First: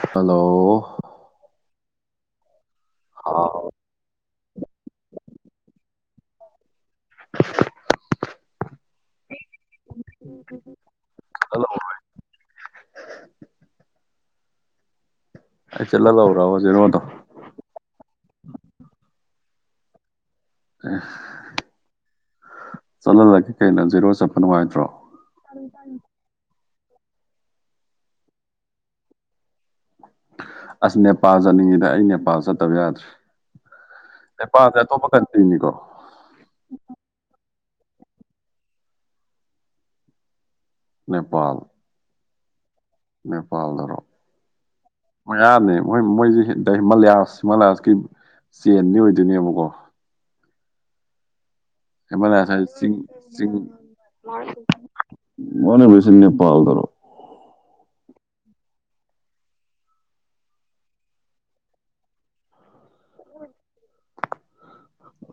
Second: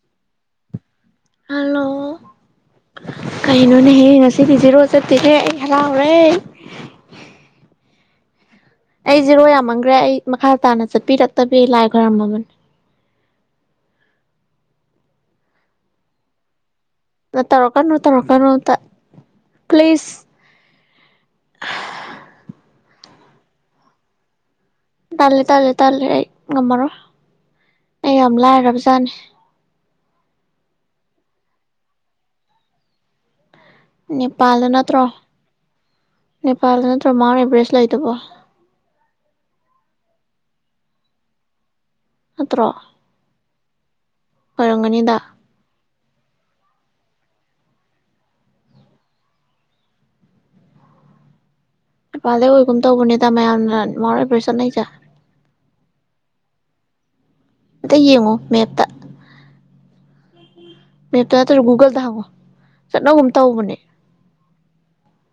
hello hello ꯍꯥꯎ ꯀꯩꯅꯣꯅꯦꯍꯦ ꯉꯁꯤꯗꯤ ꯖꯤꯔꯣ ꯆꯠꯇꯁꯦ ꯑꯩ ꯍꯔꯥꯎ ꯍꯦ [inaudible] ꯑꯩꯁꯤꯔꯣ ꯌꯥꯝꯃꯝꯈ꯭ꯔꯦ ꯑꯩ ꯃꯈꯥ ꯇꯥꯅ ꯆꯠꯄꯤꯔꯛꯇꯕꯤ ꯆꯠꯍꯧ ꯂꯥꯏ ꯈꯣꯏꯔꯝꯃꯕꯅꯤ [inaudible] ꯑꯩ ꯆꯠꯂ꯭ꯔꯥꯋꯥꯖꯦꯣꯗ ꯅ ꯇꯧꯔꯣꯀꯅꯣ ꯇꯧꯔꯣꯀꯅ ꯄ꯭ꯂꯤꯁ ꯑꯦ ꯆꯂ ꯂ ꯀꯩꯅꯖꯖꯤꯔꯣ ꯁꯄꯅꯨ ꯍꯥꯏ ꯇꯥꯜꯂꯦ ꯇꯥꯜꯂꯦ ꯇꯥꯜꯂꯦ ꯑꯩ ꯉꯝꯃꯔꯣꯏ ꯅ ꯌꯥꯝ ꯂꯥꯏꯔꯕꯖꯥꯠꯅꯤ ꯑꯁ ꯅꯦꯄꯥꯜ ꯆꯠꯅꯤꯡꯉꯤꯗ ꯑꯩ ꯅꯦꯄꯥꯜ ꯆꯠꯇꯕ ꯌꯥꯗ꯭ꯔꯦ ꯅꯦꯄꯥꯜꯗ ꯅꯦꯄꯥꯜꯁꯦ ꯅꯠꯇ꯭ꯔꯣ ꯑꯇꯣꯞꯄ ꯀꯟꯇ꯭ꯔꯤꯅꯤꯀꯣ ꯅꯦꯄꯥꯜꯗ ꯅꯠꯇ꯭ꯔꯣ ꯃꯥ ꯂꯥꯏ ꯇꯧꯕꯣ ꯅꯦꯄꯥꯜ ꯑꯠꯇ꯭ꯔꯣ ꯅꯦꯄꯥꯜꯗꯔꯣ ꯌꯥꯔꯅꯤ ꯃꯣꯏ ꯃꯣꯏꯁꯤꯦ ꯃꯂꯌꯥꯁ ꯃꯥꯂꯌꯥꯁꯀꯤ ꯆꯦꯟꯅꯤ ꯑꯣꯏꯗꯣꯏꯅꯦꯕꯀꯣ ꯅꯦꯄꯥꯜꯗꯩ ꯍꯦꯃꯦꯁ ꯑꯣꯏꯒꯨꯝ ꯇꯧꯕꯅꯤꯗ ꯃꯌꯥꯝꯅ ꯃꯥꯎꯟ ꯑꯦꯚꯔꯦꯁ ꯆꯠꯅꯩꯁꯦ ꯃꯅꯦꯁ ꯐꯜ ꯇꯔꯛ ꯑꯝꯇ ꯌꯦꯡꯉꯣ ꯃꯦꯞꯇ ꯃꯦꯞꯇ ꯅꯠꯇ꯭ꯔꯒ ꯒꯨꯒꯜꯗ ꯍꯪꯉꯣ ꯆꯠꯅꯒꯨꯝ ꯇꯧꯕꯅꯦ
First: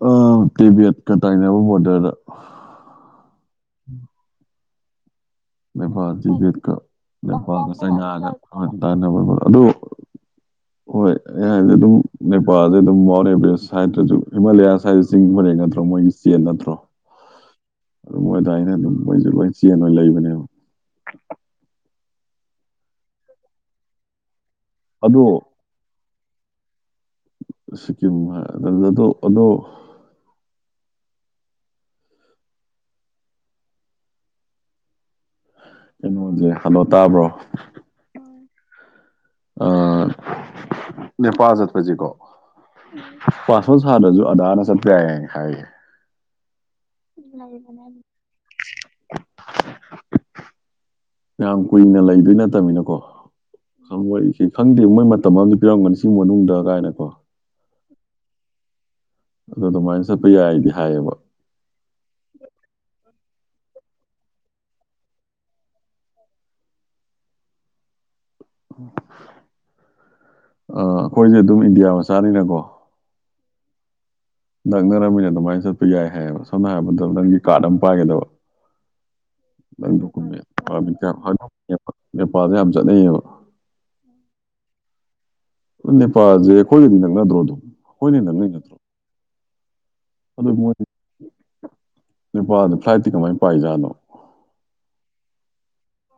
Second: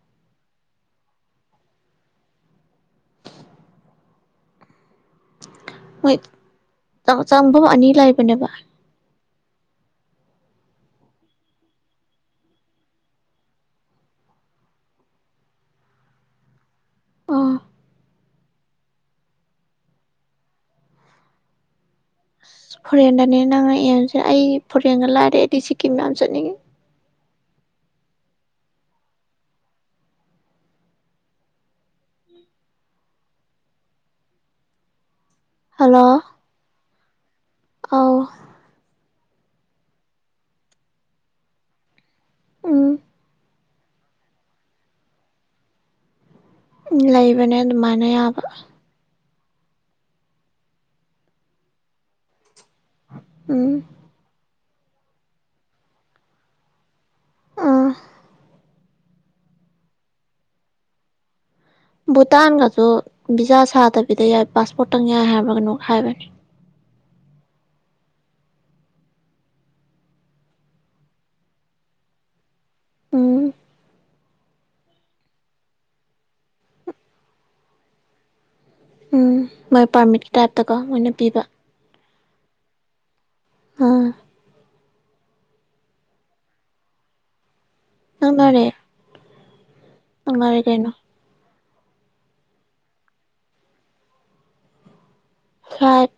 ꯑ ꯇꯦꯕꯤꯠ ꯀꯗꯥꯥꯏꯅꯕ ꯕꯗꯔꯗ ꯎꯝ ꯅꯦꯄꯥꯜ ꯃꯣꯏ ꯆꯕꯦꯠꯀ ꯆꯪꯐꯝ ꯅꯦꯄꯥꯜꯒ ꯑꯅꯤ ꯆꯅꯥꯒ ꯂꯩꯕꯅꯦꯕ ꯇꯥꯅꯕꯕ ꯑꯗꯨꯗꯣ ꯍꯣꯏ ꯑꯩ ꯍꯥꯏꯁꯦ ꯑꯗꯨꯝ ꯅꯦꯄꯥꯜꯁꯦ ꯑꯗꯨꯝ ꯃ ꯑꯦꯕ ꯁꯥꯏꯗꯁꯨ ꯍꯤꯃꯥꯂꯌꯥ ꯁꯥꯏ ꯆꯤꯡꯕꯅꯦ ꯅꯠꯇ꯭ꯔꯣ ꯃꯣꯏꯒꯤ ꯆꯦꯟ ꯅꯠꯇ꯭ꯔꯣ ꯑꯥ ꯑꯗꯨ ꯃꯣꯏꯗ ꯑꯩꯅ ꯑꯗꯨꯝ ꯃꯣꯏꯁꯨ ꯂꯣꯏ ꯆꯦꯟ ꯑꯣꯏꯅ ꯂꯩꯕꯅꯦꯕ ꯐꯣꯔꯦꯟꯗꯅꯦ ꯅꯪꯅ ꯌꯦꯦꯝꯁꯦ ꯑꯩ ꯐꯣꯔꯦꯟꯒ ꯂꯥꯏꯔꯦ ꯑꯗꯣ ꯑꯩꯗꯤ ꯁꯤꯀꯤꯝ ꯌꯥꯝ ꯆꯠꯅꯤꯡꯉꯤ ꯁꯤꯀꯤꯝ ꯑꯗꯨꯣ ꯑꯗꯣ ꯍꯜꯂꯣ ꯀꯩꯅꯣꯁꯦ ꯍꯜꯂꯣ ꯇꯥꯕ꯭ꯔꯣ ꯑ ꯑ ꯅꯦꯄꯥꯜ ꯆꯠꯄꯁꯤꯀꯣ ꯎꯝ ꯄꯥꯁꯄꯣꯠ ꯁꯥꯗ꯭ꯔꯁꯨ ꯑꯗꯥꯅ ꯆꯠꯄ ꯌꯥꯏ ꯍꯥꯏꯌꯦꯦ ꯎ ꯂꯩꯕꯅꯦ ꯑꯗꯨꯃꯥꯏꯅ ꯌꯥꯕ ꯌꯥꯝ ꯀꯨꯏꯅ ꯂꯩꯗꯣꯏ ꯅꯠꯇ ꯠꯇꯃꯤꯅꯀꯣ ꯎꯝ ꯈꯪꯕꯣꯏ ꯈꯪꯗꯦ ꯃꯣꯏ ꯃꯇꯝ ꯑꯨ ꯄꯤꯔꯝꯒꯅꯤ ꯁꯤꯒꯤ ꯃꯅꯨꯡꯗ ꯀꯥꯏꯅꯀꯣ ꯑꯥ ꯑꯗꯨ ꯑꯗꯨꯃꯥꯏꯅ ꯆꯠꯄ ꯌꯥꯏꯗꯤ ꯍꯥꯏꯌꯦꯕ ꯚꯨꯇꯥꯟꯒꯁꯨ ꯚꯤꯖꯥ ꯁꯥꯗꯕꯤꯗ ꯌꯥꯏ ꯄꯥꯁꯄꯣꯔꯠꯇꯪ ꯌꯥꯏ ꯍꯥꯏꯔꯒꯅꯨ ꯍꯥꯏꯕꯅꯤ ꯑ ꯑꯩꯈꯣꯏꯁꯦ ꯑꯗꯨꯝ ꯏꯟꯗꯤꯌꯥ ꯃꯆꯥꯅꯤꯅꯀꯣ ꯎꯝ ꯅꯛꯅꯔꯝꯃꯤꯅ ꯑꯗꯨꯃꯥꯏꯅ ꯆꯠꯄ ꯌꯥꯏ ꯍꯥꯏꯌꯦꯕ ꯁꯣꯝꯅ ꯍꯥꯏꯔꯕꯗ ꯅꯪꯒꯤ ꯀꯥꯔꯗ ꯑꯃ ꯄꯥꯏꯒꯗꯕ ꯎꯝ ꯃꯣꯏ ꯄꯥꯔꯃꯤꯠꯀꯤ ꯇꯥꯏꯞꯇꯀꯣ ꯃꯣꯏꯅ ꯄꯤꯕ ꯪꯨꯝꯕ ꯅꯦꯄꯥꯜꯗ ꯌꯥꯝ ꯆꯠꯅꯩꯌꯦꯕ ꯑꯥ ꯅꯦꯄꯥꯜꯁꯦ ꯑꯩꯈꯣꯏꯒꯗꯤ ꯅꯛꯅꯗ꯭ꯔꯣ ꯑꯗꯨꯝ ꯑꯩꯈꯣꯏꯅ ꯅꯪꯅꯩ ꯅꯠꯇ꯭ꯔꯣ ꯅꯨꯡꯉꯥꯏꯔꯦ ꯀꯥꯏꯩꯅꯣ ꯄꯥ ꯑꯗꯨ ꯄꯥꯔꯇꯤꯀ ꯃꯥ ꯄꯥꯏꯖ ꯑꯗꯨꯣ ꯁꯥꯗ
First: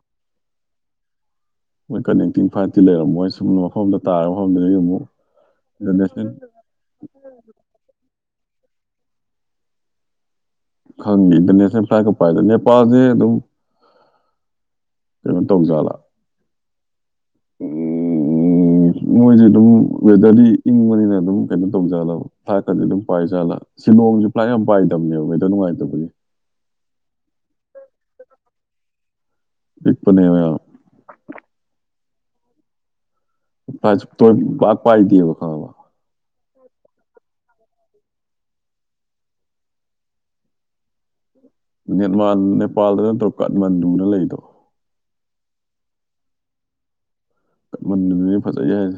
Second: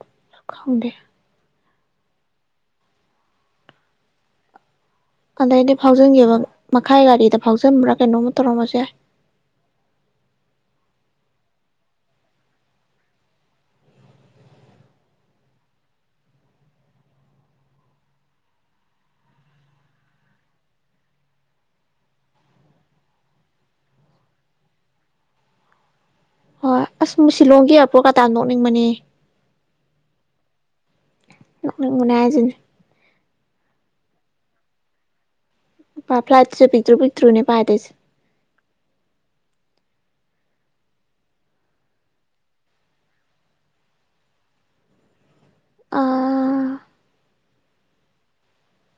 ꯃꯣꯏ ꯀꯅꯦꯛꯇꯤꯡ ꯐꯥꯏꯚꯇꯤ ꯂꯩꯔꯝ ꯃꯣꯏ ꯁꯨꯝꯅ ꯃꯐꯝꯗ ꯇꯥꯔ ꯃꯐꯝꯗꯗꯒꯤ ꯑꯃꯨꯛ ꯑꯗꯩꯗꯤ ꯏꯟꯇꯔꯅꯦꯁꯅꯦꯜ ꯐꯥꯎꯖꯤꯟꯒꯦꯕ ꯃꯈꯥꯏ ꯒꯥꯔꯤꯗ ꯐꯥꯎꯖꯟꯕ꯭ꯔꯥ ꯀꯩꯅꯣꯝ ꯇꯔꯃꯁꯦ ꯈꯪꯉꯦ ꯏꯟꯇꯔꯅꯦꯁꯅꯦꯜ ꯐ꯭ꯂꯥꯏꯠꯀꯄꯥꯏꯗꯅ ꯅꯦꯄꯥꯜꯁꯦ ꯑꯗꯨꯝ ꯀꯃ ꯇꯣꯡꯖꯂ ꯑꯣ [inaudible] ꯃꯣꯏꯁꯦ ꯑꯗꯨꯝ ꯋꯦꯗꯔꯗꯤ ꯏꯪꯕꯅꯤꯅ ꯑꯗꯨꯝ ꯀꯩꯅꯣ ꯇꯧꯖꯥꯜꯂꯕ ꯊꯥꯛꯀꯗꯤ ꯑꯗꯨꯝ ꯄꯥꯏꯖꯥꯜꯂ ꯁꯤꯂꯣꯡ [unintelligible] ꯄꯨ꯭ꯂꯥ ꯌꯥꯝ ꯄꯥꯏꯗꯕꯅꯦꯕ ꯃꯗꯣ ꯅꯨꯡꯉꯥꯏꯇꯕꯒꯤ ꯍꯣꯏ ꯑꯁꯨ ꯁꯤꯂꯣꯡꯒꯤ ꯑꯔꯄ꯭ꯔꯣ ꯀꯇꯥ ꯅꯣꯛꯅꯤꯡꯕꯅꯦ ꯏꯄꯅꯦꯕ ꯃꯅꯥꯖ ꯐ ꯇ ꯄꯥꯛ ꯄꯗꯕ ꯈꯥ ꯐ꯭ꯂꯥꯏꯠꯁ ꯄꯤꯛꯇ꯭ꯔꯨ ꯄꯤꯛꯇ꯭ꯔꯨꯅꯦ ꯄꯥ ꯇ ꯅꯦꯠꯃꯥꯟ ꯅꯦꯄꯥꯜꯗ ꯅꯠꯇ꯭ꯔꯣ ꯀꯥꯠꯃꯟꯗꯨꯅ ꯂꯩꯗꯣ ꯑꯥ ꯃ ꯐꯠꯇ ꯌꯥꯏ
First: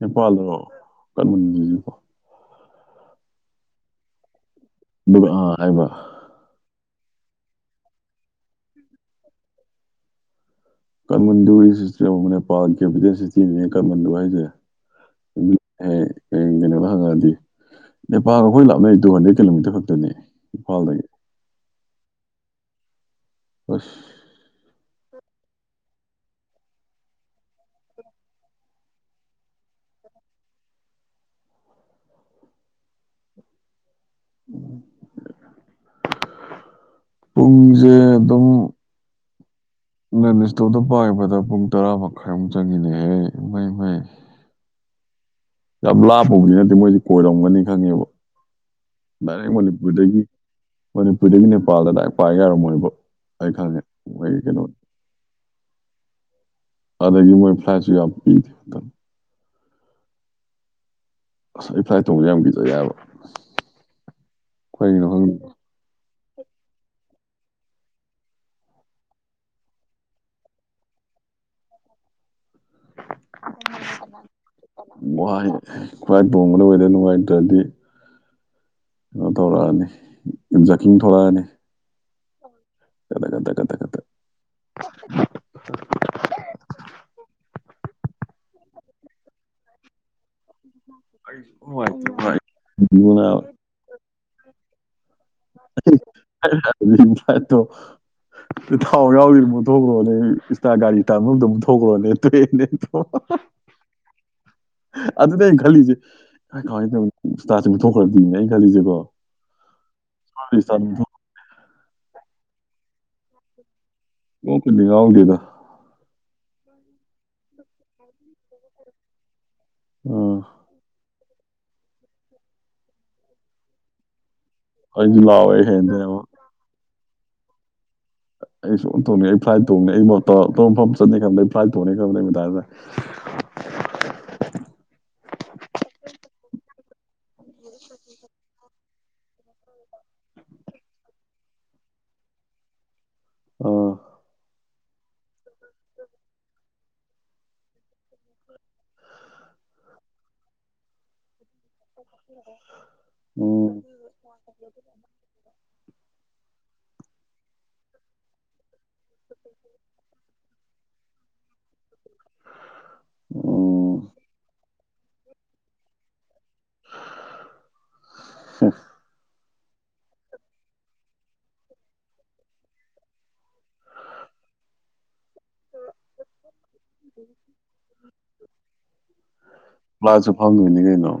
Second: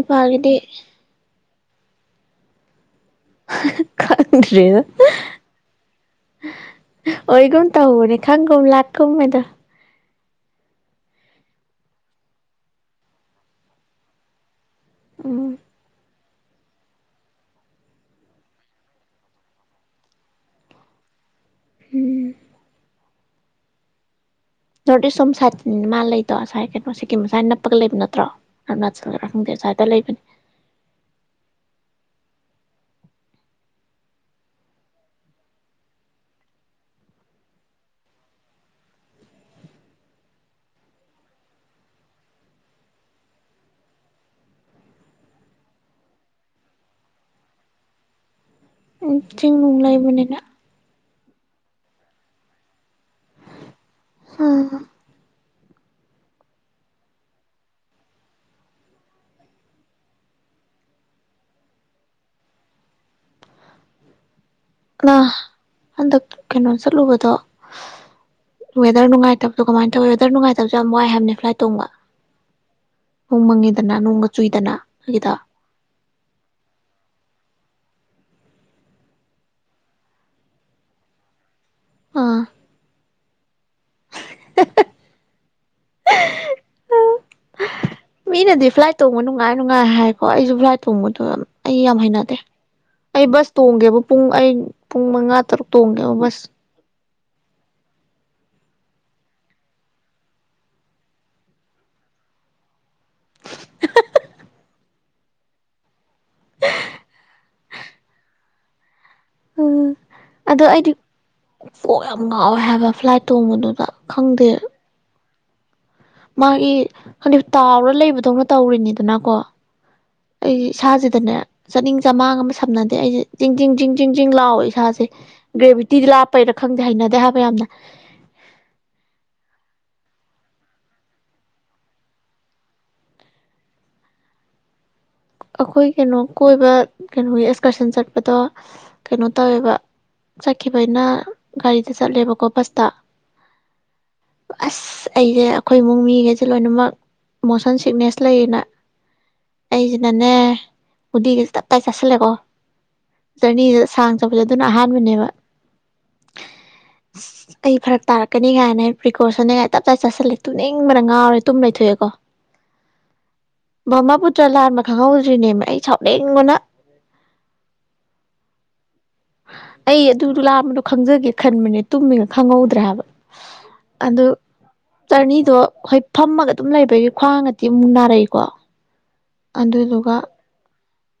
ꯍꯄꯥꯜꯂ ꯀ ꯀꯔꯤ ꯑꯥ ꯍꯥꯏꯃ ꯑꯣꯏꯒꯨꯝꯨꯝ ꯇ ꯍꯕꯅꯦ ꯈꯪꯒ ꯂꯥꯛꯀ ꯃꯗ ꯀꯥꯃꯟꯗꯨꯒꯤ ꯁꯤꯁꯇꯦꯝ ꯑꯃ ꯅꯦꯄꯥꯜ ꯀꯦꯗ ꯁꯤꯇꯤꯅꯦ ꯀꯥꯃꯟꯗꯨ ꯍꯥꯏꯁꯦ ꯎꯝ ꯩꯅꯕꯉꯗꯤ ꯅꯦꯄꯥꯜꯒ ꯑꯩꯈꯣꯏ ꯂꯥꯞꯅꯩ ꯇꯨ ꯍꯟꯗꯦ ꯀꯤꯂꯣꯃꯤꯇꯔ ꯈꯛꯇꯅꯤ ꯏꯝꯐꯥꯜꯗꯒꯤ ꯍꯝ ꯑꯁ ꯄꯔꯗ ꯁꯣꯝ ꯁꯥꯏꯠꯇꯅꯤꯅ ꯃꯥ ꯂꯩꯗꯣ ꯑ ꯉꯁꯥꯏ ꯀꯩꯅꯣ ꯁꯤꯀꯤꯝ ꯁꯁꯥꯏ ꯅꯞꯄꯒ ꯂꯩꯕ ꯅꯠꯇ꯭ꯔꯣ ꯑꯔꯨꯅꯥꯆꯜ ꯈꯔ ꯈꯪꯗꯦ ꯁꯁꯋꯥꯏꯗ ꯂꯩꯕꯅꯤ [inaudible] ꯎꯝ ꯄꯨꯡꯁꯦ ꯑꯦ ꯑꯗꯨꯝ [inaudible] ꯅꯪ ꯏꯁꯇꯣꯔꯗ ꯄꯥꯕꯗ ꯄꯨꯡ ꯇꯔꯥ ꯃꯈꯥꯏꯃꯨꯛ ꯆꯪꯉꯤꯅꯦꯍꯦ ꯃꯩ ꯃꯩ ꯌꯥꯝ ꯂꯥꯞꯄꯕꯨꯗꯤ ꯅꯠꯇꯦ ꯃꯣꯏꯗꯤ ꯀꯣꯏꯔꯝꯒꯅꯤ ꯈꯪꯉꯦꯕ ꯎꯝ ꯔ ꯆꯤꯡ ꯅꯨꯡ ꯃꯅꯤꯗꯒ ꯂꯩꯕꯅꯤꯅ ꯃꯅꯤꯄꯨꯔꯗꯒꯤ ꯅꯦꯄꯥꯜꯗ ꯂꯗꯥꯏ ꯄꯥꯏꯒ ꯌꯥꯔꯝꯃꯣꯏꯕ ꯑꯩ ꯈꯪꯉꯦ ꯃꯣꯏꯒꯤ ꯀꯩꯅꯣ ꯑꯥ ꯑꯗ ꯃ ꯐ꯭ꯂꯁꯤ ꯑꯁ ꯏꯐ ꯏꯊꯣꯡꯁ ꯌꯥꯝ ꯄꯤꯖ ꯌꯥꯕ ꯑ ꯍꯟꯗꯛ ꯀꯩꯅꯣ ꯆꯠꯂꯨꯕꯗꯣ ꯋꯦꯗꯔ ꯅꯨꯡꯉꯥꯏꯇꯕꯗꯣ ꯀꯃꯥꯏꯅ ꯇꯧꯏꯤ ꯋꯦꯗꯔ ꯅꯨꯡꯉꯥꯏꯇꯕꯁꯨ ꯌꯥꯝ ꯋꯥꯏ ꯍꯥꯏꯕꯅꯦ ꯐ꯭ꯂꯥꯏꯠ ꯇꯣꯡꯕ ꯅꯣꯡ ꯃꯪꯉꯤꯗꯅ ꯅꯣꯡꯒ ꯆꯨꯏꯗꯅ ꯑꯗꯨꯒꯤꯗꯣ ꯋꯥ ꯈ꯭ꯋꯥꯏ ꯄꯣꯕꯗ ꯑꯣꯏꯗ ꯅꯨꯡꯉꯥꯏꯇ꯭ꯔꯗꯤ ꯀꯩꯅꯣ ꯊꯧꯔꯛꯑꯅꯤꯖꯀꯤꯡ ꯊꯂꯛꯑꯅꯤ ꯑꯥ ꯠꯇꯠꯇꯠꯇ ꯃꯤꯅꯗꯤ ꯐ꯭ꯂꯥꯏꯠ ꯇꯣꯡꯕ ꯅꯨꯡꯉꯥꯏ ꯅꯨꯡꯉꯥꯏ ꯍꯥꯏ ꯍꯣꯏ ꯑꯩꯁꯨ ꯐ꯭ꯂꯥꯏꯠ ꯇꯣꯡꯕꯗꯣ ꯑꯩ ꯌꯥꯝ ꯍꯩꯅꯗꯦ ꯅꯨꯡꯉꯥꯏꯇꯦ ꯑꯩ ꯕꯁ ꯅꯨꯡꯉꯥꯏꯇꯦ ꯇꯣꯡꯒꯦꯕ ꯄꯨꯡ ꯑꯩ ꯄꯨꯡ ꯃꯉꯥ ꯇꯔꯨꯛ ꯇꯣꯡꯒꯦꯕ ꯕꯁ [inaudible] ꯊꯥꯎ ꯌꯥꯎꯗ ꯑꯃꯨꯛ ꯊꯣꯛꯈ꯭ꯔꯣꯅꯦ ꯏꯁꯇꯥ ꯒꯥꯔꯤ ꯇꯥꯟꯅꯕꯗ ꯑꯃꯨꯛ ꯊꯣꯛꯂ꯭ꯔꯣꯅꯦ ꯇ꯭ꯔꯦꯟꯅꯦ ꯍ ꯑ ꯑꯗꯨ ꯈꯜꯂꯤꯁ ꯀꯃꯥꯏꯇꯥꯦ ꯃꯨꯊꯣꯛꯈ꯭ꯔꯗꯤꯅꯦ ꯑꯩꯅ ꯈꯜꯂꯤꯁꯦꯀꯣ ꯎ ꯊꯦ ꯆꯔ ꯊ ꯑꯣ ꯌꯥꯝ ꯉꯥꯎꯋꯦ ꯍꯥꯏꯕ ꯐ꯭ꯂꯥꯏꯠ ꯇꯣꯡꯕꯗꯨꯗ ꯈꯪꯗꯦ ꯑꯣ ꯀꯅꯤ ꯉꯎꯒꯤꯗ ꯃꯥꯒꯤ ꯀ ꯇꯥꯎꯔ ꯂꯩꯕꯗꯧꯅ ꯇꯧꯔꯤꯅꯤꯗꯅꯀꯣ ꯑꯥ ꯑꯩꯁꯦ ꯏꯁꯥꯁꯤꯗꯅꯦ ꯆꯥꯅꯤꯡ ꯆꯃꯥꯡ ꯑꯃ ꯁꯝꯅꯗꯦ ꯑꯩꯁꯦ ꯆꯤꯡ ꯤꯡ ꯤꯡ ꯤꯡ ꯤꯡ ꯂꯥꯎ ꯏꯁꯥꯁꯦ ꯑꯩꯁꯨ ꯂꯥꯎꯋꯦ ꯑꯩ ꯍꯌꯦꯡꯗꯩ ꯒ꯭ꯔꯦꯕꯤꯇꯤꯗꯤ ꯑꯃꯨꯛ ꯂꯥꯞꯄꯩꯔ ꯈꯪꯗꯦ ꯍꯩꯅꯗꯦ ꯍꯥꯏꯕ ꯌꯥꯝꯅ ꯑꯩꯁꯨ ꯇꯣꯡꯅꯤꯡ ꯑꯩ ꯐ꯭ꯂꯥꯏꯠ ꯊꯣꯡꯅꯤꯡꯅꯤ ꯑꯩ ꯃꯐꯝ ꯆꯠꯅꯤ ꯈꯪꯗ ꯑꯩ ꯐ꯭ꯂꯥꯏꯠ ꯊꯣꯡꯅꯤ ꯈꯪꯕꯗ ꯑꯩ ꯃꯗꯥꯁꯦ [inaudible] [unintelligible] ꯑꯩꯈꯣꯏ ꯀꯩꯅꯣ ꯀꯣꯏꯕ ꯀꯩꯅꯣꯒꯤ ꯑꯦꯛꯁꯀꯔꯁꯟ ꯆꯠꯄꯗꯣ ꯀꯩꯅꯣ ꯇꯧꯋꯦꯕ ꯆꯠꯈꯤꯕꯅꯤꯅ ꯒꯥꯔꯤꯗ ꯆꯠꯂꯦꯕꯀꯣ ꯕꯁꯇ ꯑꯣ ꯑꯁ ꯑꯩꯁꯦ ꯑꯩꯈꯣꯏ ꯏꯃꯨꯡ ꯃꯤꯒꯩꯁꯦ ꯂꯣꯏꯅꯃꯛ ꯃꯣꯁꯟ ꯁꯤꯛꯅꯦꯁ ꯂꯩꯌꯦꯅ ꯑꯩꯁꯤ ꯅꯅꯦ ꯍꯗꯤꯒ ꯇ ꯀꯥꯏ ꯆꯥꯁꯤꯜꯂꯦꯀꯣ ꯖꯔꯅꯤꯗ ꯎꯝ ꯁꯥꯡꯅ ꯆꯠꯄꯁꯦ ꯑꯗꯨꯅ ꯑꯍꯥꯟꯕꯅꯦꯕ ꯑꯁ ꯑꯩ ꯐꯔꯛ ꯇꯥꯔꯛꯀꯅꯤ ꯀꯥꯏꯅꯦ ꯄ꯭ꯔꯤꯀꯣꯁꯟꯅꯉꯥꯏ ꯇꯞ ꯆꯥꯏ ꯆꯥꯁꯤꯜꯂꯦ ꯇꯨꯅꯤꯡꯕꯅ ꯉꯥꯎꯔꯦ ꯇꯨꯝ ꯂꯩꯊꯣꯛꯑꯦꯀꯣ ꯎꯝ ꯃꯕꯃꯥ ꯄꯨꯇ꯭ꯔ ꯂꯥꯟꯕ ꯈꯪꯍꯧꯗ꯭ꯔꯤꯅꯦꯕ ꯑꯩ ꯁꯥꯎꯂꯦꯡꯕꯅ ꯍꯝ ꯑꯩ ꯑꯗꯨꯗ ꯂꯥꯛꯝꯕꯗꯣ ꯈꯪꯖꯒꯦ ꯈꯟꯕꯅꯦ ꯇꯨꯝꯃꯤꯅ ꯈꯪꯍꯧꯗ꯭ꯔꯦ ꯍꯥꯏꯕ ꯑꯗꯨ ꯆꯔꯅꯤꯗꯣ ꯍꯈꯣꯏ ꯐꯝꯃꯒ ꯑꯗꯨꯝ ꯂꯩꯕꯒꯤ ꯈ꯭ꯋꯥꯡ ꯉꯇꯤ ꯑꯃꯨꯛ ꯅꯥꯔꯛꯏꯀꯣ ꯑꯗꯨꯗꯨꯒ ꯐ꯭ꯂꯥꯏꯠꯁꯨ ꯐꯪꯗꯣꯏꯅꯤ ꯀꯩꯅꯣ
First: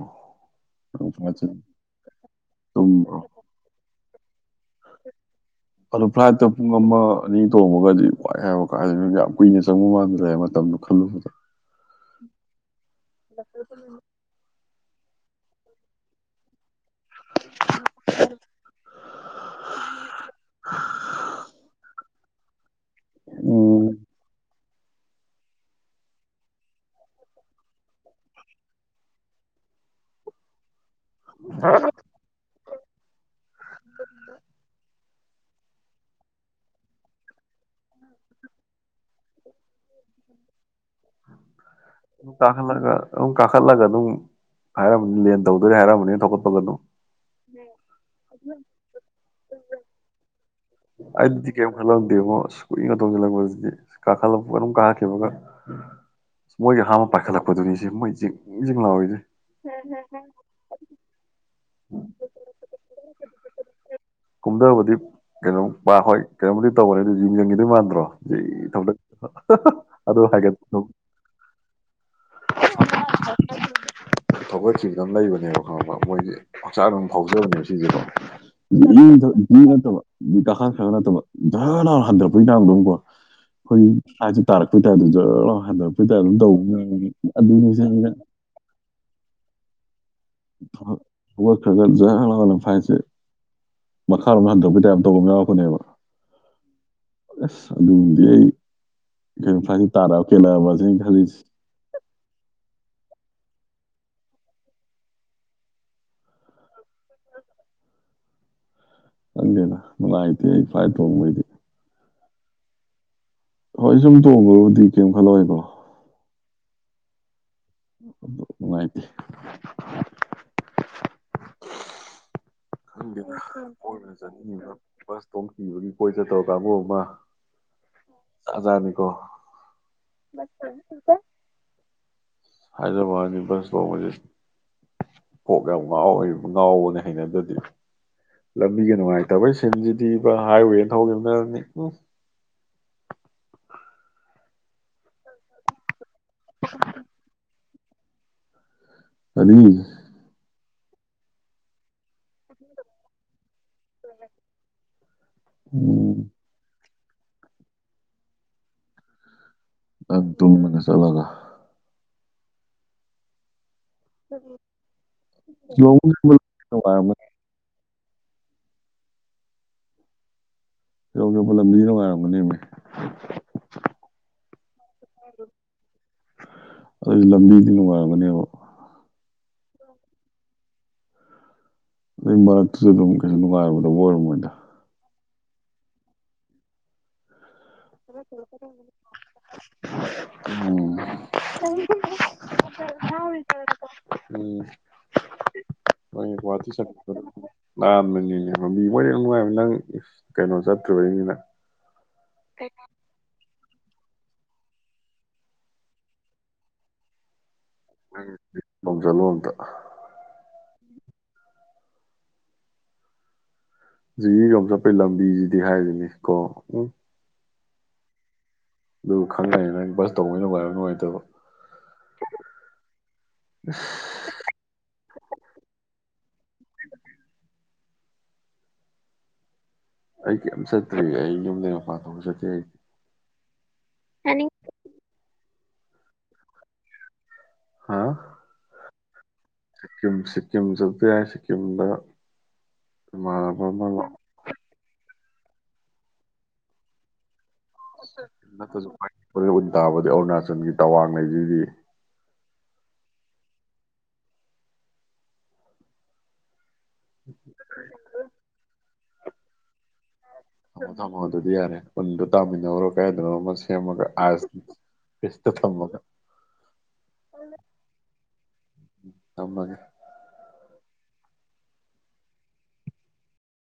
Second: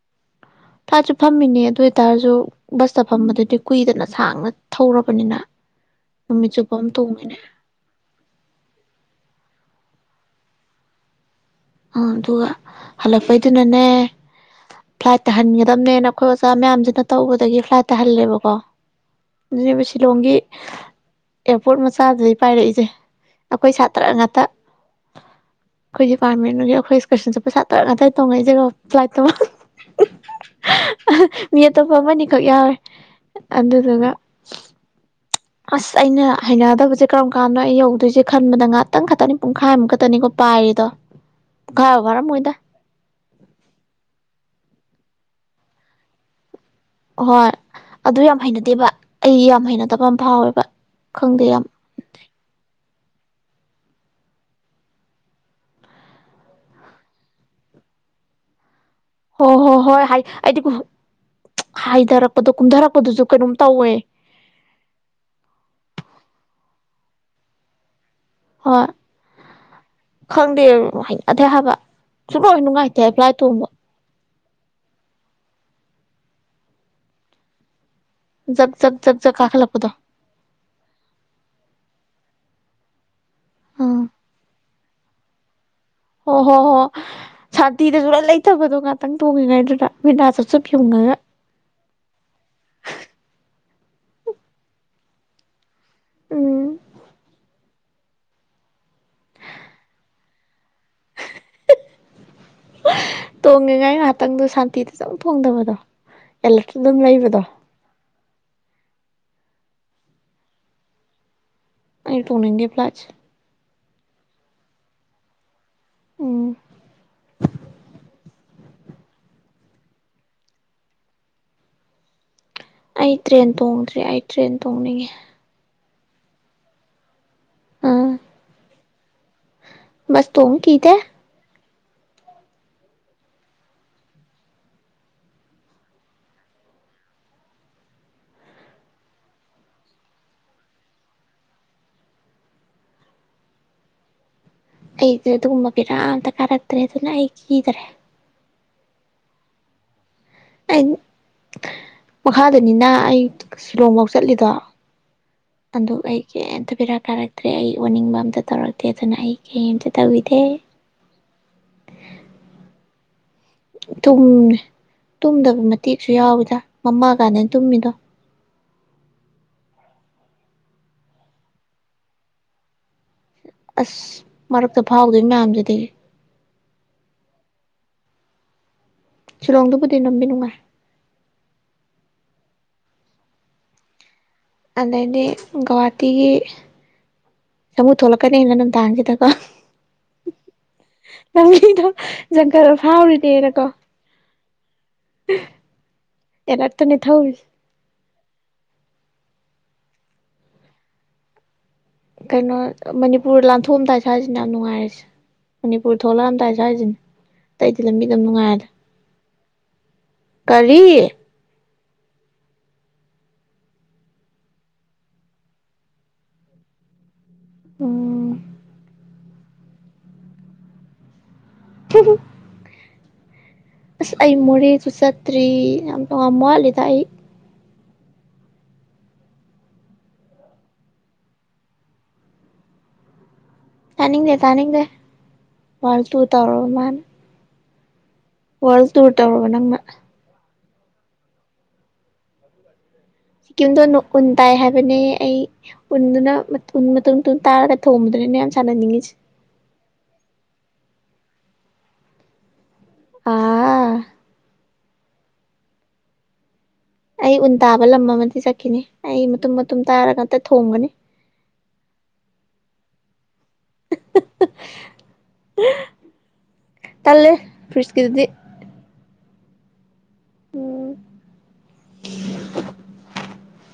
ꯅꯪ ꯇꯥꯁꯨ ꯐ꯭ꯂꯥꯏꯠꯁꯦ ꯐꯝꯃꯤꯅꯦ ꯑꯗꯨ ꯑꯣꯏꯇꯥꯔꯁꯨ ꯕꯁꯇ ꯇꯨꯝꯕ꯭ꯔꯣ ꯐꯝꯕꯗꯨꯗꯤ ꯀꯨꯏꯗꯅ ꯁꯥꯡꯅ ꯊꯧꯔꯕꯅꯤꯅ ꯑꯗꯣ ꯐ꯭ꯂꯥꯏꯠꯇ ꯅꯨꯃꯤꯠ ꯄꯨꯡ ꯆꯨꯞꯄ ꯑꯃ ꯇꯣꯡꯉꯤꯅꯦ ꯑꯅꯤ ꯇꯣꯡꯃꯒꯗꯤ ꯋꯥꯏ ꯍꯥꯏꯕ ꯀꯥꯟꯗ ꯌꯥꯝ ꯀꯨꯏꯅ ꯆꯪꯕ ꯃꯜꯗ ꯃ ꯇꯝꯅ ꯈꯜꯂꯨ ꯑ ꯑꯗꯨꯒ ꯍꯜꯂꯛꯄꯩꯗꯨꯅꯅꯦ ꯐ꯭ꯂꯥꯏꯠ ꯇꯥꯍꯟꯒꯗꯕꯅꯦꯅ ꯑꯩꯈꯣꯏ ꯑꯣꯖꯥ ꯃꯌꯥꯝꯁꯤꯅ ꯇꯧꯕꯗꯒꯤ ꯐ꯭ꯂꯥꯏꯠ ꯇꯥꯍꯜꯂꯦꯕꯀꯣ ꯑꯗꯨꯅꯦꯕ ꯁꯤꯂꯣꯡꯒꯤ ꯑꯦꯌꯥꯔꯄꯣꯔꯠ ꯃꯆꯥꯗꯤ ꯄꯥꯏꯔꯛꯏꯁꯦ ꯑꯩꯈꯣꯏ ꯎꯝ ꯁꯥꯇ꯭ꯔ ꯉꯥꯛꯇ ꯑꯩꯈꯣꯏꯖꯤ ꯄꯄꯥꯥꯔꯃꯦꯟꯗꯨꯒꯤ ꯑꯩꯈꯣꯏ ꯏꯁꯀꯔꯁꯟꯁꯦ ꯄꯩꯁꯥ ꯇꯔꯛ ꯉꯇꯇꯩ ꯇꯣꯡꯉꯛꯏꯁꯦꯀꯣ ꯐ꯭ꯂꯥꯏꯠꯇꯣ ꯃꯤ ꯑꯇꯣꯞꯄ ꯑꯃꯅꯤꯈꯛ ꯌꯥꯎꯋꯦ ꯑꯗꯨꯗꯨꯒ ꯑꯁ ꯑꯩꯅ ꯍꯩꯅꯗꯕꯁꯦ ꯀꯔꯝ ꯀꯥꯟꯗꯣ ꯑꯩ ꯌꯧꯗꯣꯏꯁꯦ ꯈꯟꯕꯗ ꯉꯥꯛꯇꯪ ꯈꯛꯇꯅꯤ ꯄꯨꯡꯈꯥꯏꯃꯨꯛ ꯈꯛꯇꯅꯤꯀꯣ ꯄꯔꯗ ꯑꯗꯨꯝ ꯀꯥꯈꯠꯂꯒ ꯑꯗꯨꯝ ꯀꯥꯈꯠꯂꯒ ꯑꯗꯨꯝ ꯍꯥꯏꯔꯝꯝꯕꯅꯤ ꯂꯦꯟ ꯇꯧꯗꯣꯏꯔ ꯍꯥꯏꯔꯝꯕꯅꯤꯅ ꯊꯀꯠꯄꯒ ꯑꯗꯨꯝ ꯍꯣꯏ ꯑꯗꯨ ꯌꯥꯝ ꯍꯩꯅꯗꯦꯕ ꯑꯩ ꯌꯥꯝ ꯍꯩꯅꯗꯕ ꯑꯃ ꯐꯥꯎꯋꯦꯕ ꯈꯪꯗꯦ ꯑꯗꯤ ꯀꯦ ꯌꯥꯝ ꯈꯜꯂꯂꯝꯃꯣ ꯄꯒ ꯇꯧꯁꯤꯜꯂꯛꯄꯁꯤꯗꯤ ꯀꯥꯈꯠꯂꯛꯄ ꯑꯗꯨꯝ ꯀꯥꯔꯛꯈꯤꯕꯒ ꯃꯣꯏꯒꯤ ꯑꯍꯥꯟꯕ ꯄꯥꯏꯈꯠꯂꯛꯄꯗꯨꯅꯤ ꯁꯤꯦ ꯃꯣꯏ ꯖꯤꯡ ꯖꯤꯡ ꯂꯥꯎꯏ ꯍꯣ ꯍꯣ ꯍꯣꯏ ꯍꯥꯏ ꯑꯩꯗꯤ ꯍꯥꯏꯊꯔꯛꯄꯗꯣ ꯀꯨꯝꯊꯔꯛꯄꯗꯨꯁꯨ ꯀꯩꯅꯣꯝ ꯇꯧꯋꯦ ꯀꯨꯝꯊꯕꯗꯤ ꯀꯩꯅꯣꯝ ꯄꯥ ꯍꯣꯏ ꯀꯩꯅꯣꯝꯃꯗꯤ ꯇꯧꯕꯅꯤ ꯑꯗꯨ ꯌꯦꯡꯖꯟꯈꯤꯗꯣꯏ ꯃꯥꯟꯗ꯭ꯔꯣ ꯍꯣꯏ ꯊꯝꯗ ꯑꯗꯨꯗ ꯍꯥꯏꯦ ꯈꯪꯗꯦ ꯑꯗꯨ ꯍꯩꯅꯗꯦ ꯍꯥꯏꯕ ꯁꯨꯡꯂꯣꯏ ꯅꯨꯡꯉꯥꯏꯇꯦ ꯐ꯭ꯂꯥꯏ ꯇꯣꯡꯕ ꯊꯧꯒꯠꯁꯤ ꯈꯤꯗꯪ ꯂꯩꯕꯅꯦꯕ ꯈꯪꯉ ꯃꯣꯏꯒꯤ ꯍꯛꯆꯥꯡ ꯑꯗꯨꯝ ꯐꯥꯎꯖꯕꯅꯦꯕ ꯁꯤꯁꯤꯗꯣ ꯖꯛ ꯖꯛ ꯖꯛ ꯖꯛ ꯏ ꯀꯥꯈꯠꯂꯛꯄꯗꯣ ꯅꯠꯇꯕ ꯀꯥꯈꯥ ꯈꯔ ꯈ ꯅꯠꯇꯕ ꯙꯔ ꯅꯥꯔ ꯍꯟꯊꯔꯛꯄꯒꯤ ꯆꯥꯡꯗꯣꯝꯀꯣ ꯑꯩꯈꯣꯏ ꯎꯝ ꯑꯁꯦ ꯇꯥꯔꯛꯄꯩꯇꯥꯗꯨ ꯖ ꯍꯟꯊꯕ ꯐꯠꯇ ꯑꯗꯨꯝ ꯍꯣ ꯍꯣ ꯇꯧꯕ ꯍꯣ ꯑꯗꯨꯅꯤꯁ ꯁꯥꯟꯇꯤꯗ ꯑꯩꯅ ꯁꯨꯡꯂꯩ ꯂꯩꯇꯕꯗꯣ ꯉꯥꯛꯇꯪ ꯇꯣꯡꯉꯤꯉꯩꯗꯨꯗ ꯃꯤꯅꯥ ꯆꯞꯆꯞ ꯐ ꯌꯨꯡꯉꯒ ꯐꯠ ꯖꯍ ꯋꯥꯅ ꯐꯥꯏꯁ ꯃꯈꯥꯔꯣꯝꯗ ꯍꯟꯗꯣꯛꯄꯤ ꯇꯥꯏ ꯑ ꯇꯧꯕ ꯌꯥꯎꯔꯛꯄꯅꯦꯕ ꯎꯝ ꯑꯁ ꯁꯂꯗꯤꯏ ꯐꯁꯤ ꯇꯔꯥ ꯀꯂꯁ ꯈꯖꯤ ꯇꯣꯡꯉꯦꯉꯥꯏ ꯉꯥꯏꯍꯥꯛꯇꯪꯗꯣ ꯁꯥꯟꯇꯤꯗ ꯐꯪꯗꯕꯗꯣ ꯑꯦꯂ ꯑꯗꯨꯝ ꯂꯩꯩꯕꯗꯣ [unintelligible] ꯍꯪꯦꯅ ꯃꯅꯥꯥꯏꯇ ꯐ꯭ꯂꯥꯏ ꯇꯣꯡꯕꯣꯏꯗꯤ ꯑꯩ ꯇꯣꯡꯅꯤꯡꯗꯤꯦ ꯄ꯭ꯂꯥꯁ ꯍꯣꯏ ꯁꯨꯝ ꯇꯣꯡꯕꯕꯨꯗꯤ ꯀꯩꯝ ꯈꯜꯂꯣꯏꯕꯣ ꯎ ꯃꯥꯥꯏ ꯑꯩ ꯈꯪꯗꯅ ꯇ꯭ꯔꯦꯟ ꯇꯣꯡꯗ꯭ꯔꯤ ꯑꯩ ꯇ꯭ꯔꯦꯟ ꯆꯠꯅꯤꯡꯉꯤꯕ ꯇꯣꯡꯅꯤꯡꯉꯦ ꯕꯁ ꯇꯣꯡ ꯀꯤꯕꯒꯤ ꯀꯣꯏ ꯆꯠꯇꯧꯕ ꯀꯥꯡꯕꯨ ꯑꯃ ꯖꯥꯠ ꯖꯥꯠꯅꯤꯀꯣ ꯃꯁ ꯇꯨꯡ ꯀꯗ [unintelligible] ꯍꯥꯏꯗ꯭ꯔꯕꯥꯗꯕꯁ ꯋꯥ ꯃꯖꯤꯦ ꯀꯣꯛ ꯌꯥꯝ ꯉꯥꯎꯋꯤ ꯉꯥꯎꯕꯅꯦ ꯍꯩꯅꯗꯗꯤ ꯂꯝꯕꯤꯒ ꯅꯨꯡꯉꯥꯏꯇꯕꯩ ꯁꯤꯟꯁꯤꯗꯤꯕ ꯍꯥꯏꯋꯦꯅ ꯊꯈꯤꯕꯈꯤꯕꯅꯅꯤ ꯎꯝ ꯑꯩꯗꯤ ꯑꯗꯨꯒꯨꯝꯕ ꯄꯤꯔꯥ ꯑꯝꯇ ꯀꯥꯔꯛꯇ꯭ꯔꯦ ꯑꯗꯨꯅ ꯑꯩ ꯀꯤꯗ꯭ꯔꯦ ꯑꯅꯤ ꯑ ꯃꯈꯥꯗꯅꯤꯅ ꯑꯩ ꯁꯨꯂꯣꯡꯐꯧ ꯆꯠꯂꯤꯗꯣ ꯑꯗꯨ ꯑꯩ ꯎꯝ ꯀꯝꯇꯕꯤꯔꯛ ꯀꯥꯔꯛꯇ꯭ꯔꯦ ꯑꯩ ꯑꯣꯅꯤꯡꯕ ꯑꯝꯇ ꯇꯧꯔꯛꯇꯦ ꯑꯗꯨꯅ ꯑꯩ ꯀꯩꯝꯇ ꯅꯪ ꯇꯧꯕꯤꯗꯦ ꯇꯨꯡꯗꯒ ꯆꯠꯂꯒ ꯇꯨꯝꯃꯦ ꯇꯨꯝꯗꯕ ꯂꯣꯡ ꯃꯇꯦꯛꯁꯨ ꯌꯥꯎꯋꯗ ꯃꯃꯥ ꯅꯨꯡꯉꯥꯏꯔꯝꯒꯅꯤ ꯀꯥꯟꯗ ꯇꯨꯝꯃꯤꯗꯣ ꯀꯧꯒꯦ ꯄ ꯂꯝꯃꯤ ꯂꯅꯨꯡꯉꯔꯒꯅꯤ ꯑꯁ ꯃꯔꯛꯇ ꯐꯥꯎꯗꯣꯏ ꯃꯌꯥꯝꯗꯨꯗꯤ ꯑꯗꯨꯁꯨ ꯂꯝꯕꯤꯗꯤ ꯅꯨꯡꯉꯥꯏꯔꯒꯅꯦꯕ ꯁꯤꯂꯣꯡꯗꯨꯕꯨꯗꯤ ꯅꯝꯕꯤ ꯅꯨꯡꯉꯥꯏ ꯑꯗꯨ ꯃꯔꯛꯇꯨꯁꯨ ꯑꯗꯨꯝ ꯀꯩꯁꯨ ꯅꯨꯡꯉꯥꯏꯔꯕꯗ ꯑꯣꯏꯔꯝꯃꯣꯏꯅꯤ ꯑꯗꯩꯗꯤ ꯒꯧꯍꯥꯇꯤꯒꯤ ꯆꯨꯛ ꯊꯣꯛꯂꯛꯀꯅꯤꯅ ꯅꯨꯡꯗꯥꯡꯁꯤꯗꯀꯣ ꯎꯝ ꯅꯪꯗꯣ ꯖꯪꯒꯔ ꯐꯥꯎꯔꯤꯗꯦꯅꯀꯣ ꯎꯝ ꯍꯣꯏ ꯒꯨꯍꯥꯇꯤ ꯆꯠ ꯑꯦꯂꯔꯠꯇꯅꯦ ꯊꯧꯔꯤꯁꯦ ꯌꯥꯝꯅꯅꯦ ꯃꯤ ꯃ ꯌꯥꯝ ꯅꯨꯡꯉꯥꯏꯕ ꯅꯪ ꯀꯩꯅꯣ ꯆꯠꯇ꯭ꯔꯨꯕꯩꯅꯤꯅ ꯀꯩꯅꯣ ꯃꯅꯤꯄꯨꯔ ꯂꯥꯟ ꯊꯊꯣꯛꯑꯝꯗꯥꯏ ꯁꯥ꯭ꯔꯤꯁꯤꯅ ꯌꯥꯝ ꯅꯨꯡꯉꯥꯏꯔꯁꯦ ꯃꯅꯤꯄꯨꯔ ꯊꯣꯛꯂꯛꯑꯝꯗꯥꯏ ꯁꯥ꯭ꯔꯤꯁꯤꯅꯦ ꯑꯇꯩꯗꯤ ꯂꯝꯕꯤꯗ ꯅꯨꯡꯉꯥꯏꯗ ꯂꯣꯝ ꯆꯠꯂꯣ ꯑꯝꯇ ꯀꯔꯤ ꯖꯤꯒ ꯆꯠꯄꯩ ꯂꯝꯕꯤꯁꯤꯗꯤ ꯍꯥꯏꯔꯤꯅꯤ ꯀꯣ ꯎꯝ ꯑꯣ ꯑꯗꯨ ꯈꯪꯉꯅꯤ ꯅꯪ ꯕꯁ ꯇꯧꯕꯅ ꯋꯥꯏꯔ ꯅꯨꯡꯉꯥꯏꯇꯕ ꯑꯁ ꯑꯩ ꯃꯣꯔꯦꯁꯨ ꯆꯠꯇ꯭ꯔꯤ ꯌꯥꯝ ꯇꯣꯉ ꯃꯠꯂ ꯑꯩ ꯑꯩ ꯀꯩꯝ ꯆꯠꯇ꯭ꯔꯤ ꯑꯩ ꯌꯨꯝꯗꯒꯤ ꯃꯄꯥꯟ ꯊꯣꯛ ꯆꯠꯀꯦ ꯑꯩꯁꯦ ꯇꯥꯅꯤꯡꯗꯦ ꯇꯥꯅꯤꯡꯗꯦ ꯋꯥꯔ ꯇꯨ ꯇꯧꯔꯣ ꯃꯥꯅꯦ ꯍꯥꯥ ꯅꯪꯅ ꯁꯤꯀꯤꯝ ꯁꯤꯀꯤꯝ ꯁꯊꯌꯥꯏ ꯁꯤꯀꯤꯝꯗ ꯏꯃꯥꯟꯅꯕ ꯁꯤꯀꯤꯝꯗꯣ ꯑꯃ ꯎꯟ ꯇꯥꯏ ꯍꯥꯏꯕꯅꯦ ꯑꯩ ꯎꯟꯗꯨꯅ ꯎꯟ ꯇꯥꯔꯒ ꯊꯣꯡꯕꯗꯨꯅꯤꯅꯦ ꯌꯥꯝ ꯅꯠꯇ ꯁꯥꯟꯅꯅꯤꯡꯉꯤꯁꯦ ꯇꯥꯕꯗꯤ ꯑꯔꯨꯅꯥꯆꯜꯒꯤ ꯇꯋꯥꯡ ꯂꯩꯁꯤꯗꯤ ꯑꯥ ꯑꯩ ꯎꯟ ꯇꯥꯕ ꯂꯝ ꯑꯃꯗꯤ ꯆꯠꯈꯤꯅꯤ ꯑꯩ ꯃꯇꯨꯝ ꯃꯇꯨꯝ ꯇꯥꯔꯒ ꯑꯝꯇ ꯊꯣꯡꯒꯅꯤ ꯊ ꯑꯗꯨꯗꯤ ꯌꯥꯔꯦ ꯑꯣꯟ ꯇꯥꯃꯅꯔꯣ ꯀꯥꯏꯗ꯭ꯔꯣ ꯦ ꯃ ꯑꯦꯁ ꯇꯥꯂꯦ ꯐꯔꯤꯁꯀꯤꯗꯤ ꯊꯃꯒ